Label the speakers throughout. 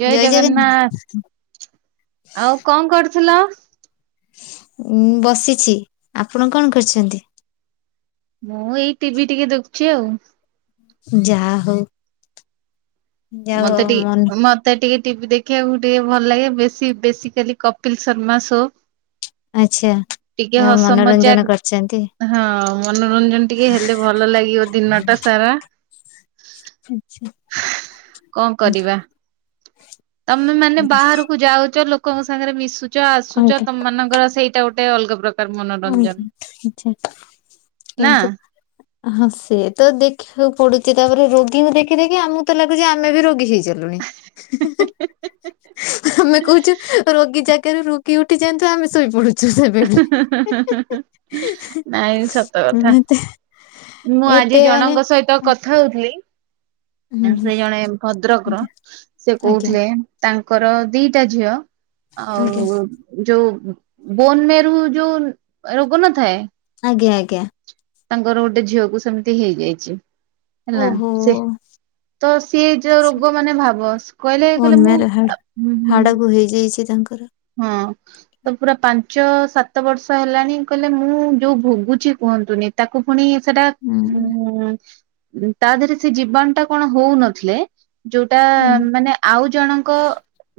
Speaker 1: ଜୟ ଜଗନ୍ନାଥ ଆଉ କଣ କରୁଥିଲ?
Speaker 2: ଉ ବସିଛି ଆପଣ କଣ କରୁଛନ୍ତି?
Speaker 1: ମୁଁ ଏଇ ଟିଭି ଟିକେ ଦେଖୁଛି ଆଉ।
Speaker 2: ଯା ହଉ। ଯାହା
Speaker 1: ମତେ
Speaker 2: ହଉ ମନ
Speaker 1: ଟିକେ ମତେ ଟିକେ ଟିଭି ଦେଖିବାକୁ ଟିକେ ଭଲ ଲାଗେ ବେଶି ବେଶିକାଲି କପିଲ ଶର୍ମା ଶୋ
Speaker 2: ଆଛା
Speaker 1: ଟିକେ
Speaker 2: ଆଉ
Speaker 1: ହସ ମଜାକ୍
Speaker 2: ମନୋରଞ୍ଜନ କରିଛନ୍ତି।
Speaker 1: ହଁ ମନୋରଞ୍ଜନ ଟିକେ ହେଲେ ଭଲ ଲାଗିବ ଦିନ ଟା ସାରା।
Speaker 2: ଆଚ୍ଛା
Speaker 1: କଣ କରିବା ତମେ ମାନେ ବାହାରକୁ ଯାଉଛ ଲୋକଙ୍କ ସାଙ୍ଗରେ ମିଶୁ ଆସୁଛ
Speaker 2: ଅଲଗା
Speaker 1: ତମମାନଙ୍କର ସେଇଟା ଗୋଟେ ଅଲଗା ପ୍ରକା
Speaker 2: ଆ ଆଛା
Speaker 1: ନା
Speaker 2: କିନ୍ତୁ ହଁ ସେ ତ ଦେଖିବାକୁ ପଡୁଛି ତାପରେ ରୋଗୀଙ୍କୁ ଦେଖି ଦେଖି ଆମକୁ ତ ଲାଗୁଛି ଆମେ ବି ରୋଗୀ ହେଇ ହେଇ ସାରିଲୁଣି ହି ହୀ ଆମେ କହୁଛୁ ରୋଗୀ ଯାକି ରେ ରୋଗି ଉଠିଯାଆନ୍ତୁ ଆମେ ଶୋଇପଡୁଛୁ ସେ ବେଡ୍
Speaker 1: ହି
Speaker 2: ରେ।
Speaker 1: ହିଁ ନାଇଁ ସତ କଥା।
Speaker 2: ଏତେ
Speaker 1: ମୁଁ ଆଜି
Speaker 2: ଏତେ ମାନେ
Speaker 1: ଜଣଙ୍କ ସହିତ କଥା ହଉଥିଲି। ସେ
Speaker 2: ଆଜ୍ଞା
Speaker 1: ଜଣେ ଭଦ୍ରକର ସେ
Speaker 2: ଆଜ୍ଞା
Speaker 1: କହୁଥିଲେ ତାଙ୍କର ଦିଟା ଝିଅ। ଆଉ ଯୋଉ ବୋନେ [unintelligible] ଯୋଉ ରୋଗ ନଥାଏ
Speaker 2: ଆଜ୍ଞା, ଆଜ୍ଞା।
Speaker 1: ତାଙ୍କର ଗୋଟେ ଝିଅକୁ ସେମିତି ହେଇଯାଇଚି।
Speaker 2: ଓହୋ!
Speaker 1: ତ ସିଏ ଯୋଉ ରୋଗ ମାନେ ଭାବ କହିଲେ କହିଲେ ମୁଁ
Speaker 2: ବୋନମେର ହାଡ
Speaker 1: ହୁଁ ହୁଁ
Speaker 2: ହାଡକୁ ହେଇଯାଇଛି। ତାଙ୍କ
Speaker 1: ହଁ ତ ପୁରା ପାଞ୍ଚ ସାତ ବର୍ଷ ହେଲାଣି କହିଲେ ମୁଁ ଯୋଉ ଭୋଗୁଛି କୁ କୁହନ୍ତୁନି ତାକୁ ପୁଣି ସେଟା
Speaker 2: ହୁଁ
Speaker 1: ଉଁ, ଉଁ, ତା ଦେହରେ ସେ ଜୀବାଣୁ ଟା କଣ ହଉନଥିଲେ। ଯୋଉଟା
Speaker 2: ହୁଁ
Speaker 1: ମାନେ ଆଉ ଜଣଙ୍କ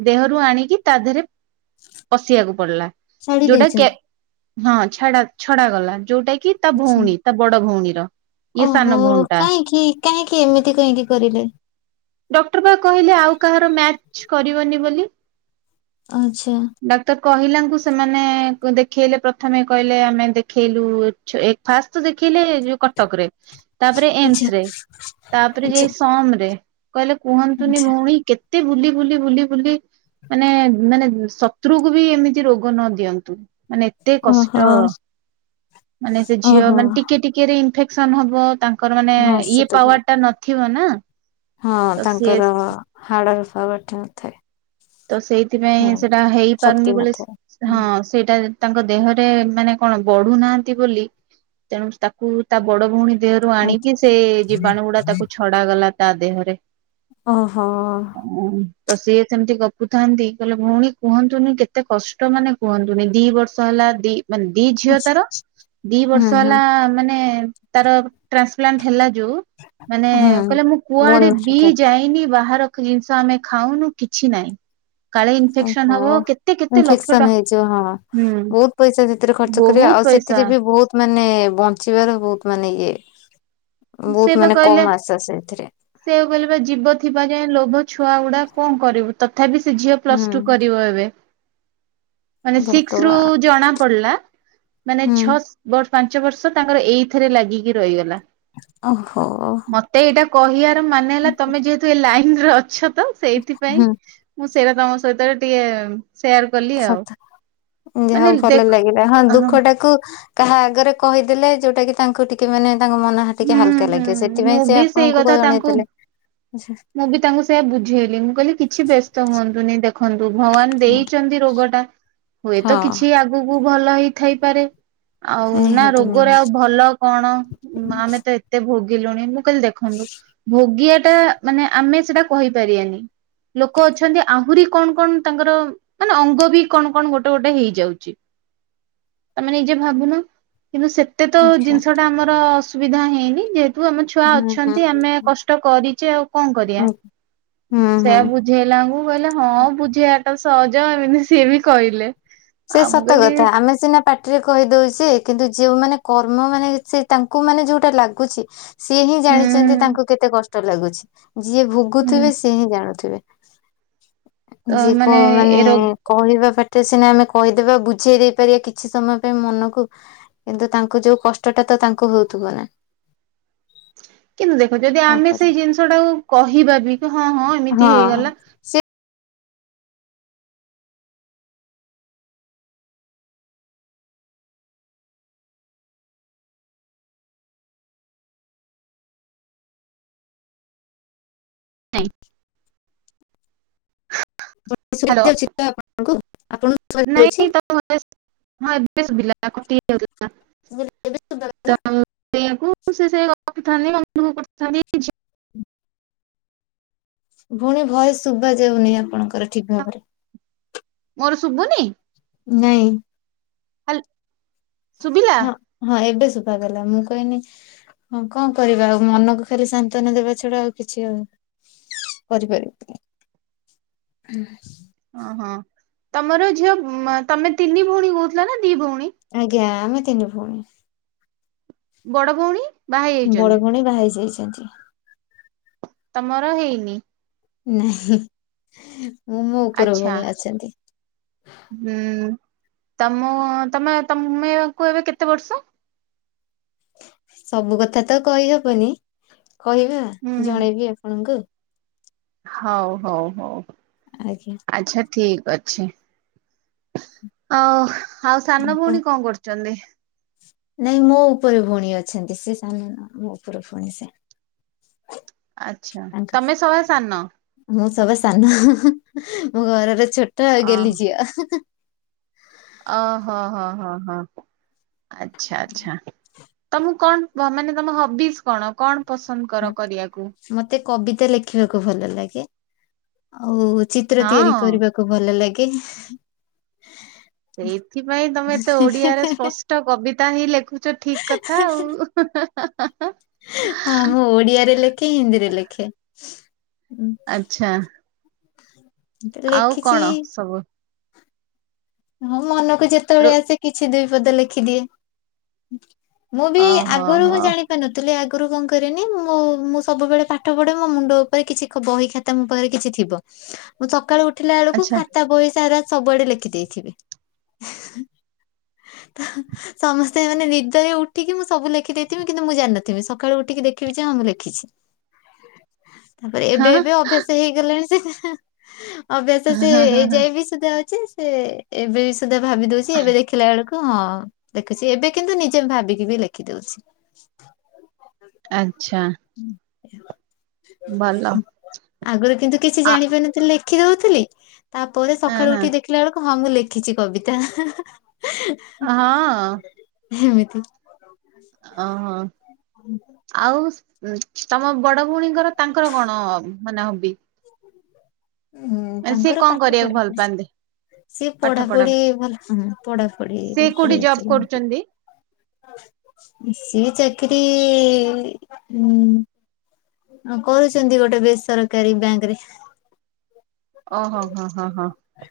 Speaker 1: ଦେହରୁ ଆଣିକି ତା ଦେହରେ ପଶିବାକୁ ପଡିଲା।
Speaker 2: ଛାଡି
Speaker 1: ଯୋଉଟା
Speaker 2: ଦେଇଛନ୍ତ।
Speaker 1: କେ ହଁ ଛାଡା ଛଡା ଗଲା ଯୋଉଟା କି ତା
Speaker 2: ଆଛା।
Speaker 1: ଭଉଣୀ ତା ବଡ ଭଉଣୀର। ଇଏ
Speaker 2: ଓହୋ!
Speaker 1: ସାନ ଭଉଣୀ ଟା
Speaker 2: କାଇଁକି, କାହିଁକି, ଏମିତି କାହିଁକି କରିଲେ?
Speaker 1: ଡକ୍ଟର୍ ପା କହିଲେ ଆଉ କାହାର ମ୍ୟାଚ୍ କରିବନି ବୋଲି।
Speaker 2: ଆଚ୍ଛା।
Speaker 1: ଡାକ୍ତର କହିଲାଙ୍କୁ ସେମାନେ ଦେଖେଇଲେ ପ୍ରଥମେ କହିଲେ ଆମେ ଦେଖେଇଲୁ ଛ-ଏ ଫାଷ୍ଟ ଦେଖି ଖିଲେ ଯୋଉ କଟକ ରେ। ତାପରେ ଏମସ୍
Speaker 2: ଆଛା।
Speaker 1: ରେ ତାପରେ
Speaker 2: ଆଛା
Speaker 1: ଯାଇ ସମ୍ ରେ। କହିଲେ କୁହନ୍ତୁନି
Speaker 2: ଆଛା
Speaker 1: ଭଉଣୀ କେତେ ବୁଲି ବୁଲି ବୁଲି ବୁଲି ମାନେ ମାନେ ଶତ୍ରୁକୁ ବି ଏମିତି ରୋଗ ନ ଦିଅନ୍ତୁ। ମାନେ ଏତେ
Speaker 2: ଓହୋ
Speaker 1: କଷ୍ଟ। ମାନେ ସେ ଝିଅ
Speaker 2: ଓହୋ
Speaker 1: ମାନେ ଟିକେ ଟିକେରେ ଇନ୍ଫେକ୍ ସନ ହବ। ତାଙ୍କ ତାଙ୍କର ମାନେ
Speaker 2: ହଁ ସେ
Speaker 1: ଇଏ
Speaker 2: ତ
Speaker 1: ପାୱାର
Speaker 2: ବହୁ-
Speaker 1: ଟା ନଥିବ ନା। ତ ସିଏ
Speaker 2: ପାୱାର୍ ଟା ନଥାଏ ।
Speaker 1: ତ ସେଇଥିପାଇଁ ସେଟା
Speaker 2: ଶକ୍ତି
Speaker 1: ହେଇପାରୁନି ବୋଲି
Speaker 2: ନଥାଏ। ହୁଁ,
Speaker 1: ହଁ ସେଇଟା ତାଙ୍କ ଦେହରେ ମାନେ କଣ ବଢୁନାହାନ୍ତି ବୋଲି। ତେଣୁ ତାକୁ ତା ବଡ ଭଉଣୀ ଦେହରୁ
Speaker 2: ଆଚ୍ଛା,
Speaker 1: ଆଣିକି ସେ ଜୀବାଣୁ ଗୁଡା ତାକୁ ଛଡା ଗଲା ତା ଦେହରେ।
Speaker 2: ଓ ହୋ!
Speaker 1: ତ ସିଏ ସେମିତି କ ହୁଥାନ୍ତି, କହିଲେ ଭଉଣୀ କୁହନ୍ତୁନି କେତେ କଷ୍ଟ ମାନେ କୁହନ୍ତୁନି ଦି ବର୍ଷ ହେଲା ଦି ମାନେ ଦି ଝିଅ
Speaker 2: ଆଛା
Speaker 1: ତାର ଦି
Speaker 2: ହୁଁ
Speaker 1: ବର୍ଷ
Speaker 2: ହୁଁ
Speaker 1: ହେଲା ମାନେ ତାର ଟ୍ରାନ୍ସପ୍ଲାଣ୍ଟ ହେଲା ଯୋଉ ମାନେ
Speaker 2: ହୁଁ।
Speaker 1: କହିଲେ ମୁଁ
Speaker 2: ବୋନ୍
Speaker 1: କୁଆଡେ ବି
Speaker 2: ମ୍ୟାରୋଟା,
Speaker 1: ଯାଇନି ବାହାର କି ଜିନିଷ ଆମେ ଖାଉନୁ କିଛି ନାହିଁ। କାଳେ ଇନଫେକ୍ସନ
Speaker 2: ଓହୋ!
Speaker 1: ହବ କେତେ କେତେ ଲକ୍ଷ ଟଙ୍କା
Speaker 2: ଇନଫେକ୍ସନ ହେଇଯିବ। ହଁ
Speaker 1: ହୁଁ
Speaker 2: ବହୁତ ପଇସା ସେଥିରେ ଖର୍ଚ୍ଚ କରି
Speaker 1: ବହୁତ
Speaker 2: ଆଉ
Speaker 1: ପଇସା
Speaker 2: ସେଥିରେ ବି ବହୁତ ମାନେ ବଞ୍ଚିବାର ବହୁତ ମାନେ ଇଏ। ବହୁତ ମାନେ କମ ଆଶା ସେଇଥି
Speaker 1: ସେୟାକୁ କହିଲି ପା ଜୀବ ଥିବା ଯାଏ ଲୋଭ ଛୁଆ ଗୁଡା କଣ କରିବୁ ତଥାପି ସେ ଝିଅ ପ୍ଲସ୍
Speaker 2: ହୁଁ
Speaker 1: ଟୁ କରିବ ଏବେ। ମାନେ ସିକ୍ସ ରୁ
Speaker 2: ଭଗବାନ
Speaker 1: ଜଣା ପଡିଲା। ମାନେ
Speaker 2: ହୁଁ
Speaker 1: ଛଅ ବ- ପାଞ୍ଚ ବର୍ଷ ତାଙ୍କର ଏଇଥିରେ ଲାଗିକି ରହିଗଲା।
Speaker 2: ଓହୋ!
Speaker 1: ମତେ ଏଇଟା କହିବାର ମାନେ ହେଲା ତୋମେ ଯେହେତୁ ଏ ଲାଇନ୍ ରେ ଅଛ ତ। ସେଇଥିପାଇଁଁ
Speaker 2: ହୁଁ
Speaker 1: ମୁଁ ସେଇଟା ତୋମ ସହିତ ରେ ଟିକେ ସେୟାର କଲି ଆଉ
Speaker 2: ସଥ ଉଁ, ଯାହା
Speaker 1: ମାନେ
Speaker 2: ହଉ ଭଲ
Speaker 1: ଦେଖ
Speaker 2: ଲାଗିଲା। ହଁ
Speaker 1: ହୁଁ
Speaker 2: ଦୁଃଖ ଟାକୁ କାହା ଆଗରେ କହିଦେଲେ ଯୋଉଟା କି ତାଙ୍କୁ ଟିକେ ମାନେ ତାଙ୍କ ମନ ହା-ଟିକେ ହାଲକା
Speaker 1: ହୁଁ
Speaker 2: ଲାଗିବ
Speaker 1: ମୁଁ
Speaker 2: ସେଥିପାଇଁ ସେ
Speaker 1: ବି ସେଇ
Speaker 2: ଆପଣଙ୍କୁ କଣ
Speaker 1: କଥା ତାଙ୍କୁ
Speaker 2: ଜଣେଇଥିଲେ।
Speaker 1: ମୁଁ ବି ତାଙ୍କୁ ସେଇୟା ବୁଝେଇଲି। ମୁଁ କହିଲି କିଛି ବ୍ୟସ୍ତ ହୁଅନ୍ତୁନି। ଦେ ଖନ୍ତୁ ଭଗବାନ ଦେଇଚନ୍ତି ରୋଗଟା ହୁଏତ
Speaker 2: ହଁ
Speaker 1: କିଛି ଆଗକୁ ଭଲ ହେଇଥାଇପାରେ। ଆଉ ନା
Speaker 2: ନିହାତି
Speaker 1: ରୋଗରେ ଆଉ
Speaker 2: ନିହାତି
Speaker 1: ଭଲ କଣ ଆମେ ତ ଏତେ ଭୋଗିଲୁଣି କହିଲି ଦେଖନ୍ତୁ ଭୋଗିବାଟା ମାନେ ଆମେ ସେଟା କହିପାରିବାନି। ଲୋକୋ ଅଛନ୍ତି ଆହୁରି କଣ କଣ ତାଙ୍କର ମାନେ ଅଙ୍ଗ ବି କଣ କଣ ଗୋଟେ ଗୋଟେ ହେଇଯାଉଛି। ତମେ ନିଜେ ଭାବୁନ। କିନ୍ତୁ ସେତେ ତ
Speaker 2: ଆଚ୍ଛା
Speaker 1: ଜିନିଷ ଟା ଆମର ଅସୁବିଧା ହେଇନି ଯେ ତୁ ଆମ ଛୁଆ
Speaker 2: ହୁଁ ହୁଁ
Speaker 1: ଅଛନ୍ତି ଆମେ
Speaker 2: ହୁଁ
Speaker 1: କଷ୍ଟ କରିଚେ ଆଉ କଁ କରିବା।
Speaker 2: ହୁଁ ହୁଁ ହୁଁ।
Speaker 1: ସେଇଆ ବୁଝେଇଲାଙ୍କୁ କହିଲେ ହଁ ବୁଝିବାଟା ସହଜ ଏମିତି ସିଏ ବି କହିଲେ।
Speaker 2: ସେ
Speaker 1: ଆଉ ମୁଁ
Speaker 2: ସତ
Speaker 1: କହିଲି
Speaker 2: କଥା ଆମେ ସିନା ପାଟିରେ କହିଦୋଉଛେ କିନ୍ତୁ ଯି ଯେଉଁମାନେ କର୍ମ ମାନେ ସେ ତାଙ୍କୁ ମାନେ ଯୋଉଟା ଲାଗୁଛି ସିଏ ହିଁ ଜାଣିଚନ୍ତି
Speaker 1: ହୁଁ
Speaker 2: ତାଙ୍କୁ କେତେ କସ୍ ଷ୍ଟ ଲାଗୁଛି ଯିଏ ଭୋଗୁଥିବେ
Speaker 1: ହୁଁ
Speaker 2: ସିଏ ହିଁ ଜାଣୁଥିବେ।
Speaker 1: ତ
Speaker 2: ଯିଏ କ ମାନେ
Speaker 1: ଏ ରୋ
Speaker 2: କହିବା ପାଟରେ ସିନା ଆମେ କୋ କହିଦେବା ବୁଝେଇ ଦେଇ ପାରିବା କିଛି ସମୟ ପାଇଁ ମନକୁ କିନ୍ତୁ ତାଙ୍କୁ ଯୋଉ କଷ୍ଟଟା ତ ତାଙ୍କୁ ହୋଉଥୁ [unintelligible]
Speaker 1: [inaudible] କିନ୍ତୁ ଦେଖ ଯଦି ଆମେ ସେଇ
Speaker 2: କରିବା
Speaker 1: ଜିନିଷ ଟାକୁ କହିବା ବି କି ହଁ ହଁ ଏମିତି
Speaker 2: ହଁ।
Speaker 1: ହେଇଗଲା।
Speaker 2: ସେ
Speaker 1: [unintelligible]
Speaker 2: ଭଏସ ଶୁଭା
Speaker 1: ହ୍ୟାଲୋ
Speaker 2: ଯାଉଛି ତ ଆପଣଙ୍କୁ। ଆପଣଙ୍କୁ ଶୁଭାଯାଉଛି?
Speaker 1: ନାଇଁ ତ ଏବେ ହିଁ ଏବେ ଶୁବିଲା କଟିଯାଉଥିଲା।
Speaker 2: ଏବେ
Speaker 1: ତ
Speaker 2: ଶୁଭାଗଲା?
Speaker 1: ସେଇଆକୁ ସେ ସେଇଆ କ କୋହୁଥାନ୍ତି ମନ ଦୁଃଖ କରୁଥାନ୍ତି ଝି
Speaker 2: ଭୋଉଣୀ ଭଏସ ଶୁବାଯାଉନି ଆପଣଙ୍କର ଠିକ ଭାବରେ।
Speaker 1: ମୋର ଶୁବୁନି।
Speaker 2: ନାଇଁ।
Speaker 1: ହାଲ୍। ଶୁଭିଲା
Speaker 2: ହଁ ହଁ ଏବେ ଶୁଭାଗଲା ମୁଁ କହିନି ହଁ କଣ କରିବା ଆଉ ମନକୁ ଖାଲି ସନ୍ତନା ଦେବା ଛଡା ଆଉ କିଛି ଆଉ କରିପାରିବିନି ହୁଁ।
Speaker 1: ଅହଁ ତମର ଝିଅ ଉଁମା ତମେ ତିନି ଭୋଉଣୀ କୋହୁଥିଲ ନା ଦି ଭଉଣୀ
Speaker 2: ଆଜ୍ଞା ଆମେ ତିନି ଭୋଉଣୀ।
Speaker 1: ବଡ ଭୋଉଣୀ
Speaker 2: ବଡ ଭଉଣୀ ବାହାହେଇ ଯାଇଚନ୍ତି।
Speaker 1: ତମର ହେଇନି
Speaker 2: ନାଇଁ ମୁଁ ମୋ ଉପର
Speaker 1: ଆଚ୍ଛା
Speaker 2: ଭୋଉଣୀ ଅଛନ୍ତି।
Speaker 1: ତମୋ ତମେ ତମେକୁ ଏବେ କେତେ ବର୍ଷ।
Speaker 2: ସବୁ କଥା ତ କହିହବନି କହିବା
Speaker 1: ହୁଁ ହୁଁ
Speaker 2: ଜଣେଇବି ଆପଣଙ୍କୁ
Speaker 1: ହଉ ହୋଉ ହୋଉ
Speaker 2: ଆଜ୍ଞା
Speaker 1: ଆଚ୍ଛା ଠିକ୍ ଅଛି ଆଉ ଆଉ ସାନ
Speaker 2: ଆପଣ
Speaker 1: ଭୋଉଣୀ କଣ କରୁଚନ୍ତି।
Speaker 2: ନାଇଁ ମୋ ଉପରେ ଭୋଉଣୀ ଅଛନ୍ତି ସେ ସାନ ନୁହଁ ମୋ ଉପର ଭୋଉଣୀ ସେ
Speaker 1: ଆଚ୍ଛା ତମେ ସଭା ସାନ
Speaker 2: ସଭା ସାନ ମୁଁ ଘରର ଛୋଟ ଆଉ ଗେଲ୍ହି ଝିଅ।
Speaker 1: ଅଁ ହୋ ହଁ ହଁ ହଁ ଆଚ୍ଛା ଆଚ୍ଛା। ତମକୁ କଣ ବ ମାନେ ତମ ହବିଜ୍ କଣ କଣ ପସନ୍ଦ କର
Speaker 2: ମ-
Speaker 1: କରିବାକୁ।
Speaker 2: ମତେ କବିତା ଲେଖିବାକୁ ଭଲ ଲାଗେ ଆଉ ଚିତ୍ର ତିଆରି
Speaker 1: ହଁ।
Speaker 2: କରିବାକୁ ଭଲ ଲା ଗେ
Speaker 1: ସେଇଥିପାଇଁ ତମେ ଏତେ ଓଡିଆରେ ସ୍ପଷ୍ଟ କବିତା ହିଁ ଲେଖୁଛ ଠିକ କଥା ଆଉ
Speaker 2: ହଁ ମୁଁ ଓଡିଆରେ ଲେଖେ ହିନ୍ଦୀରେ ଲେଖେ। ଉଁ,
Speaker 1: ଆଚ୍ଛା। ଆଉ
Speaker 2: ଲେଖିଛି
Speaker 1: କଣ ସବୁ
Speaker 2: ହଁ ମନକୁ ଯେତୋବେଳେ
Speaker 1: ରୋ
Speaker 2: ଆସେ କିଛି ଦୁଇ ପଦ ଲେଖିଦିଏ। ମୁଁ ବି
Speaker 1: ଓହୋ
Speaker 2: ଆଗରୁ ମୁଁ
Speaker 1: ହୋ
Speaker 2: ଜାଣି ପାରୁନଥିଲି ଆ ଆଗୁରୁ କଁ କରେନି ମୁଁ ମୁଁ ସବୁବେଳେ ପାଠ ପଢେ ମୋ ମୁଣ୍ଡ ଉପରେ କିଛି ଖ ବହି ଖାତା ମୋ ପାଖରେ କିଛି ଥିବ। ମୁଁ ସକାଳୁ ଉଠିଲା ବେଳକୁ
Speaker 1: ଆଚ୍ଛା।
Speaker 2: ଖାତା ବହି ସାରା ସବୁଆଡେ ଲେଖିଦିଏ। ଥିବି। ତ ହ ସମସ୍ତେ ମାନେ ନିଦରେ ଉଠିକି ମୁଁ ସବୁ ଲେଖି ଦେଇଥିବି କିନ୍ତୁ ମୁଁ ଜାନଥିବି ସକାଳୁ ଉଠିକି ଦେଖିବି ଯେଁ ମୁ ଲେଖିଛି।
Speaker 1: [inaudible]
Speaker 2: ତାପରେ ଏବେ
Speaker 1: ହଁ
Speaker 2: ଏବେ ଅଭ୍ୟାସ ହେଇଗଲାଣି ସେ ଅଭ୍ୟାସ
Speaker 1: ହଁ
Speaker 2: ସେଇ
Speaker 1: ହଁ ହଁ
Speaker 2: ଯାଇ ବିି ସେଧା ସେ ଏବେ ବି ସୁଦ୍ଧା ଭାବି ଦଉଛି ଏବେ ଦେଖିଲା ବେଳକୁ ହଁ ଦେଖୁଛି ଏବେ କିନ୍ତୁ ନିଜେ ଭାବିକି ବି ଲେଖିଦଉଛି।
Speaker 1: ଆଚ୍ଛା। ଭଲ
Speaker 2: ଆଗରୁ କିନ୍ତୁ କିଛି
Speaker 1: ଆ
Speaker 2: ଜାଣିପାରିନଥିଲି ଲେଖିଦଉଥିଲି। ତାପରେ
Speaker 1: ହଁ
Speaker 2: ସକାଳୁ
Speaker 1: ହଁ।
Speaker 2: ଉଠି ଦେଖିଲା ବେଳକୁ ହଁ ମୁଁ ଲେଖିଛି କବିତା ହା ହା।
Speaker 1: ଆ ହଁ।
Speaker 2: ଏମିତି।
Speaker 1: ଓହୋ ଆଉ। ତମ ବଡ ଭଉଣୀଙ୍କର ତାଙ୍କର କଣ ମାନେ ହବି?
Speaker 2: ହୁଁ
Speaker 1: ମାନେ ସିଏ
Speaker 2: ତାଙ୍କର
Speaker 1: କଣ
Speaker 2: ପାଠ
Speaker 1: କରିବାକୁ
Speaker 2: ପଢା
Speaker 1: ଭଲ
Speaker 2: ପ
Speaker 1: ପାଆନ୍ତି
Speaker 2: ସିଏ
Speaker 1: ପାଠ ପଢା
Speaker 2: ପଢାପଢି ଭଲ
Speaker 1: ସେ
Speaker 2: ପଢାପଢିଲ।
Speaker 1: କୋଉଠି ଜବ୍ କରୁଛନ୍ତି?
Speaker 2: [unintelligible] ଶିଏ ଚାକିରି ଉଁ। କରୁଛନ୍ତି ଗୋଟେ ବେସରକାରୀ ବ୍ୟାଙ୍କ ରେ।
Speaker 1: ଓ ହୋ ହଁ ହଁ ହଁ ହଁ।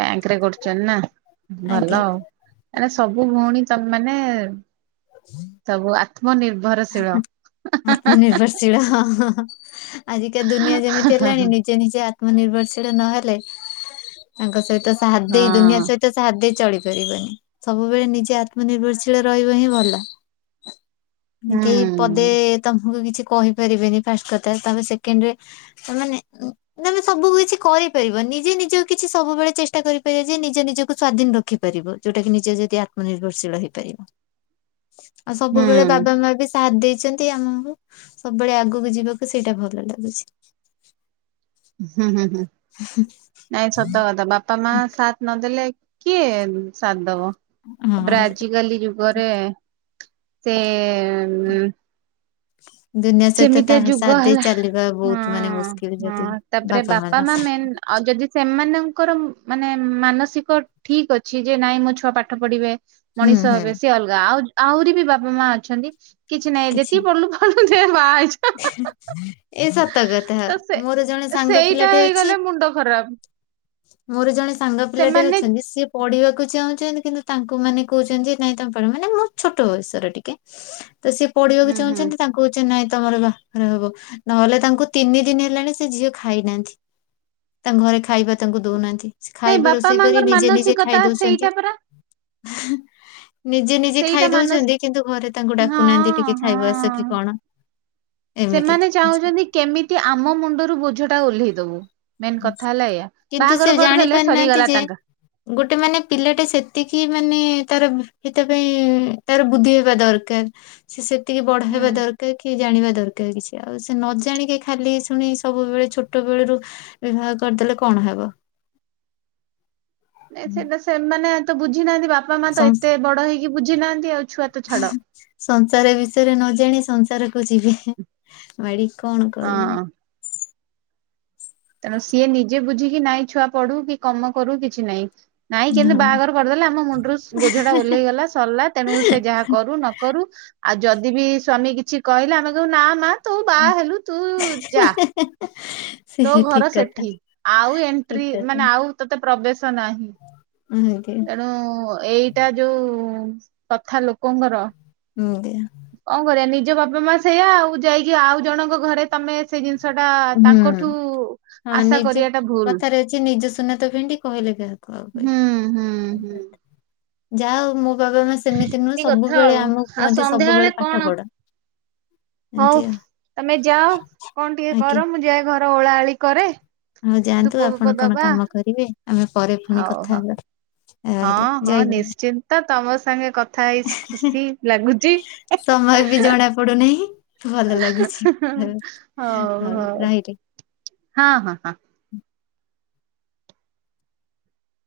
Speaker 1: ବ୍ୟାଙ୍କ ରେ କରୁଛନ୍ତି ନା ଭଲ
Speaker 2: ଆଜ୍ଞା।
Speaker 1: ଆଉ ମ ସବୁ ଭଉଣୀ ତମ ମାନେ ସବୁ ଆତ୍ମନିର୍ଭର।
Speaker 2: ଆତ୍ମ ନିିର୍ଭରଶିଳ। ଆଜିକା ଦୁନିଆ ଯେମିତି
Speaker 1: ହଁ
Speaker 2: ହେଲାଣି
Speaker 1: ହୁଁ
Speaker 2: ନିଜେ ନିଜେ ଆତ୍ମନିର୍ଭରଶୀଳ ନହେଲେ ତାଙ୍କ ସହିତ ସାହା ଦେଇ ଦୁନିଆ ସହିତ ସାହା ଦେଇ ଚଳିପାରିବନି ସବୁବେଳେ ନିଜେ ଆତ୍ମନିର୍ଭରଶୀଳ ରହିବ ହିଁ ଭଲ।
Speaker 1: ହୁଁ
Speaker 2: କେହି ପଦେ ତମକୁ କିଛି କହିପାରିବେନି ଫାଷ୍ଟ କଥା ତାପ ସେକେଣ୍ଡ ରେ ସେମାନେ ତମେ ସବୁ କିଛି କରିପାରିବନି। ନିଜେ ନିଜକୁ କିଛି ସବୁବେଳେ ଚେଷ୍ଟା କରିପାରିବେ ଯେ ନିଜ ନିଜକୁ ସ ସ୍ଵାଧିନ ରଖିପାରିବ ଯୋଉଟା କିି ନିଜ ଯଦି ଆତ୍ମନିର୍ଭର ଶୀଳ ହେଇପାରିବ।
Speaker 1: ହ
Speaker 2: ଆଉ ସବୁବେଳେ ବାବା ମା ବି ସାଥ ଦେଇଛନ୍ତି ଆମକୁ ସବୁବେଳେ ଆଗକୁ ଯିବାକୁ ସେଇଟା ଭଲ ଲାଗୁଛି।
Speaker 1: ହଁ ହୁଁ ହୁଁ ନାଇଁ ସତ କଥା ବାପା ମା ସାଥ ନଦେଲେ କିଏ ସାଥ ଦବ ତାପରେ
Speaker 2: ହଁ
Speaker 1: ଆଜିକାଲି ଯୁଗରେ ସେ ଏ ଉଁ
Speaker 2: [inaudible] ଦୁନିଆ ସହିତ
Speaker 1: ଯେମିତିଆ
Speaker 2: ତାହା
Speaker 1: ଯୁଗ
Speaker 2: ସାଦ ଦେଇ
Speaker 1: ହେଲା
Speaker 2: ଚାଲିବା
Speaker 1: ହଁ
Speaker 2: ବହୁତ ମାନେ ମୁସ୍କିଲ ଯଦି
Speaker 1: ହଁ ତାପରେ
Speaker 2: ବାପା ମା
Speaker 1: ମେନ୍
Speaker 2: ସତ
Speaker 1: ଆଉ ଯଦି ସେମାନଙ୍କର ମାନେ ମାନସିକ ଠିକ ଅଛି ଯେ ନାଇଁ ମୋ ଛୁଆ ପାଠ ପଢିବେ।
Speaker 2: ହୁଁ
Speaker 1: ମଣିଷ
Speaker 2: ହୁଁ
Speaker 1: ହେବେ ସେ ଅଲଗା ଆଉ ଆହୁରି ବି ବାପା ମା ଅଛନ୍ତି କିଛି ନାହିଁ ଯେତିକି ପଢିଲୁ ପ ବା ହେଇଯା ହା ହା,
Speaker 2: ଏ ସତ କଥା
Speaker 1: ତ ସେ
Speaker 2: ମୋର ଜଣେ ସାଙ୍ଗ
Speaker 1: ସେଇଟା
Speaker 2: ପିଲାଟେ ଅଛି
Speaker 1: ହେଇଗଲେ ମୁଣ୍ଡ ଖରାପ୍। [unintelligible]
Speaker 2: ମୋର ଜଣେ ସାଙ୍ଗ ପିଲା ଟେ ଅଛନ୍ତି ସିଏ ପଢିବାକୁ ଚାହୁଁ କିନ୍ତୁ ତାଙ୍କୁ ମାନେ କହୁଛନ୍ତି ନାଇଁ ତଙ୍କ ପା ମାନେ ମୋର ଛୋଟ ବୟସର ଟିକେ। ତ ସିଏ ପଢିବାକୁ
Speaker 1: ହୁଁ ହୁଁ
Speaker 2: ଚାହୁଁଛନ୍ତି ତାଙ୍କୁ ଚେ ନାଇ ତମର ବାହାଘର ହବ ନହେଲେ ତାଙ୍କୁ ତିନି ଦିନ ହେଲାଣି ସେ ଝିଅ ଖାଇନାହାନ୍ତି। ତାଙ୍କ ଘରେ ଖାଇବା ତାଙ୍କୁ ଦଉନାହାନ୍ତି ସେ
Speaker 1: ନାଇଁ
Speaker 2: ଖାଇବା
Speaker 1: ବାପା
Speaker 2: ରୋଷେଇ କରି
Speaker 1: ମାଙ୍କର
Speaker 2: ନିଜେ ନିଜେ
Speaker 1: ମାନସିକତା
Speaker 2: ଖାଇ ଦଉଛନ୍ତି।
Speaker 1: ସେଇଟା ପରା
Speaker 2: ହେ। ନିଜେ ନିଜେ
Speaker 1: ସେଇଟା
Speaker 2: ଖାଇ
Speaker 1: ମାନସ
Speaker 2: ଦଉଛନ୍ତି କିନ୍ତୁ ଘରେ ତାଙ୍କୁ
Speaker 1: ହଁ
Speaker 2: ଡାକୁନାହାନ୍ତି ଟିକେ ଖାଇବା ଆସ
Speaker 1: ହଁ
Speaker 2: କି କଣ। ଏମିତି
Speaker 1: ସେମାନେ ଚାହୁଁଛନ୍ତି କେମିତି ଆମ ମୁଣ୍ଡରୁ ବୋଝ ଟା ଓହ୍ଲେଇ ଦବୁ। ମେନ୍ କଥା ହେଲା ଏୟା
Speaker 2: କିନ୍ତୁ ସେ
Speaker 1: ବାହାଘର
Speaker 2: ଜାଣି
Speaker 1: କରିଦେଲେ
Speaker 2: ପାରୁନାହାନ୍ତି
Speaker 1: ସରିଗଲା
Speaker 2: ଯେ
Speaker 1: ତାଙ୍କ
Speaker 2: ଗୋଟେ ମାନେ ପିଲାଟେ ସେତିକି ମାନେ । ତାର ବ ସେଥିପାଇଁ ତାର ବୁଦ୍ଧି ହେବା ଦରକାର ସେ ସେ ଟିକେ ବଡ ହେବା
Speaker 1: ହୁଁ।
Speaker 2: ଦରକାର କି ଜାଣିବା ଦର କାର କିଛି ଆଉ ସେ ନ ଜାଣିକି ଖାଲି ଶୁଣି ସବୁବେଳେ ଛୋଟ ବେଳୁରୁ। ବିବାହ କରିଦେଲେ କଣ ହେବ।
Speaker 1: ନାଇ ସେଟା ସେମାନେ ତ ବୁଝି ନାହାନ୍ତି ବାପା ମା ତ
Speaker 2: ସଂସ୍
Speaker 1: ଏତେ ବଡ ହେଇକି ବୁଝି ନାହାନ୍ତି ଆଉ। ଛୁଆ ତ ଛାଡ।
Speaker 2: ସଂସାର ବିଷୟରେ ନ ଜାଣି ସଂସାରକୁ ଯିବେ ମାଡି। କଣ କହିବ।
Speaker 1: ହଁ ତେଣୁ ସିଏ ନିଜେ ବୁଝିକି ନାଇଁ ଛୁଆ ପଢୁ କି କମ କରୁ କିଛି ନାଇଁ। ନାଇଁ କିନ୍ତୁ
Speaker 2: ହଁ
Speaker 1: ବାହାଘର କରିଦେଲେ ଆମ ମୁଣ୍ଡରୁ ବୋଝ ଟା ଓହ୍ଲେଇ ଗଲା ସରିଲା ତେଣୁ ସେ ଯାହା କରୁ ନକରୁ। ଆଉ ଯଦି ବି ସ୍ଵାମୀ କିଛି କହିଲେ ଆମେ କହିବୁ ନା ମା ତୁ ବାହା ହେଲୁ ତୁ ଯା।
Speaker 2: ସେ
Speaker 1: ତୋ ଘର
Speaker 2: ଠିକ କଥା
Speaker 1: ସେଠି ଆଉ
Speaker 2: ଠିକ
Speaker 1: ଏଣ୍ଟ୍ରି
Speaker 2: କଥା।
Speaker 1: ମାନେ ଆଉ ତତେ ପ୍ରବେଶ ନାହିଁ।
Speaker 2: ହୁଁ ଦିଅ
Speaker 1: ତେଣୁ ଏଇଟା ଯୋଉ କଥା ଲୋକଙ୍କର।
Speaker 2: ଏମିତିଆ।
Speaker 1: କଣ କରିବା ନିଜ ବାପା ମା ସେଇୟା ଆଉ ଯାଇକି ଆଉ ଜଣଙ୍କ ଘରେ ତମେ ସେ ଜିନିସ ସଟା
Speaker 2: ହୁଁ
Speaker 1: ତାଙ୍କଠୁ
Speaker 2: ହଁ
Speaker 1: ଆଶା
Speaker 2: ନିଜ
Speaker 1: କରିବା ଟା ଭୁଲ।
Speaker 2: କଥାରେ ଅଛି ନିଜ ସୁନା ତ ଭେଣ୍ଡି କହିଲେ କାହାକୁ ଆଉ କହିବେ।
Speaker 1: ହୁଁ ହୁଁ ହୁଁ।
Speaker 2: ଯାହା ହଉ ମୋ ବାବା ମା ସେମିତି ନୁହେଁ
Speaker 1: ଏମିତି କଥା
Speaker 2: ସବୁବେଳେ
Speaker 1: ଆଉ
Speaker 2: ଆମକୁ
Speaker 1: ଆଉ
Speaker 2: କୁହନ୍ତି
Speaker 1: ସନ୍ଧ୍ୟା ବେଳେ
Speaker 2: ସବୁବେଳେ ପାଠ
Speaker 1: କଣ
Speaker 2: ପଢ। ଏମିତି
Speaker 1: ହଉ
Speaker 2: ଆଉ।
Speaker 1: ତମେ ଯାଅ କଣ ଟିକେ କର ମୁଁ ଯାଏ ଘର ଓଳା ଓଳି କରେ।
Speaker 2: ହଉ
Speaker 1: ଧୂପ
Speaker 2: ଯାଆନ୍ତୁ
Speaker 1: ଫୂପ
Speaker 2: ଆପଣ କଣ
Speaker 1: ଦବା
Speaker 2: କାମ କରିବେ। ଆମେ ପରେ ପୁଣି
Speaker 1: ହଉ
Speaker 2: କଥା
Speaker 1: ହଉ
Speaker 2: ହେବା ରହିଲି
Speaker 1: ହଁ ହଁ
Speaker 2: ଜୟ ଜଗନ୍ନାଥ।
Speaker 1: ନିଶ୍ଚିନ୍ତ ତମ ସାଙ୍ଗେ କଥା ହେଇ ଖୁସି ଲାଗୁଚି।
Speaker 2: ସମୟ ବି ଜଣା ପଡୁନାହିଁ ଭଲ
Speaker 1: ହଁ
Speaker 2: ଲାଗୁଛି
Speaker 1: ହଁ ହଉ ହଉ ହଁ ହଁ ହଁ।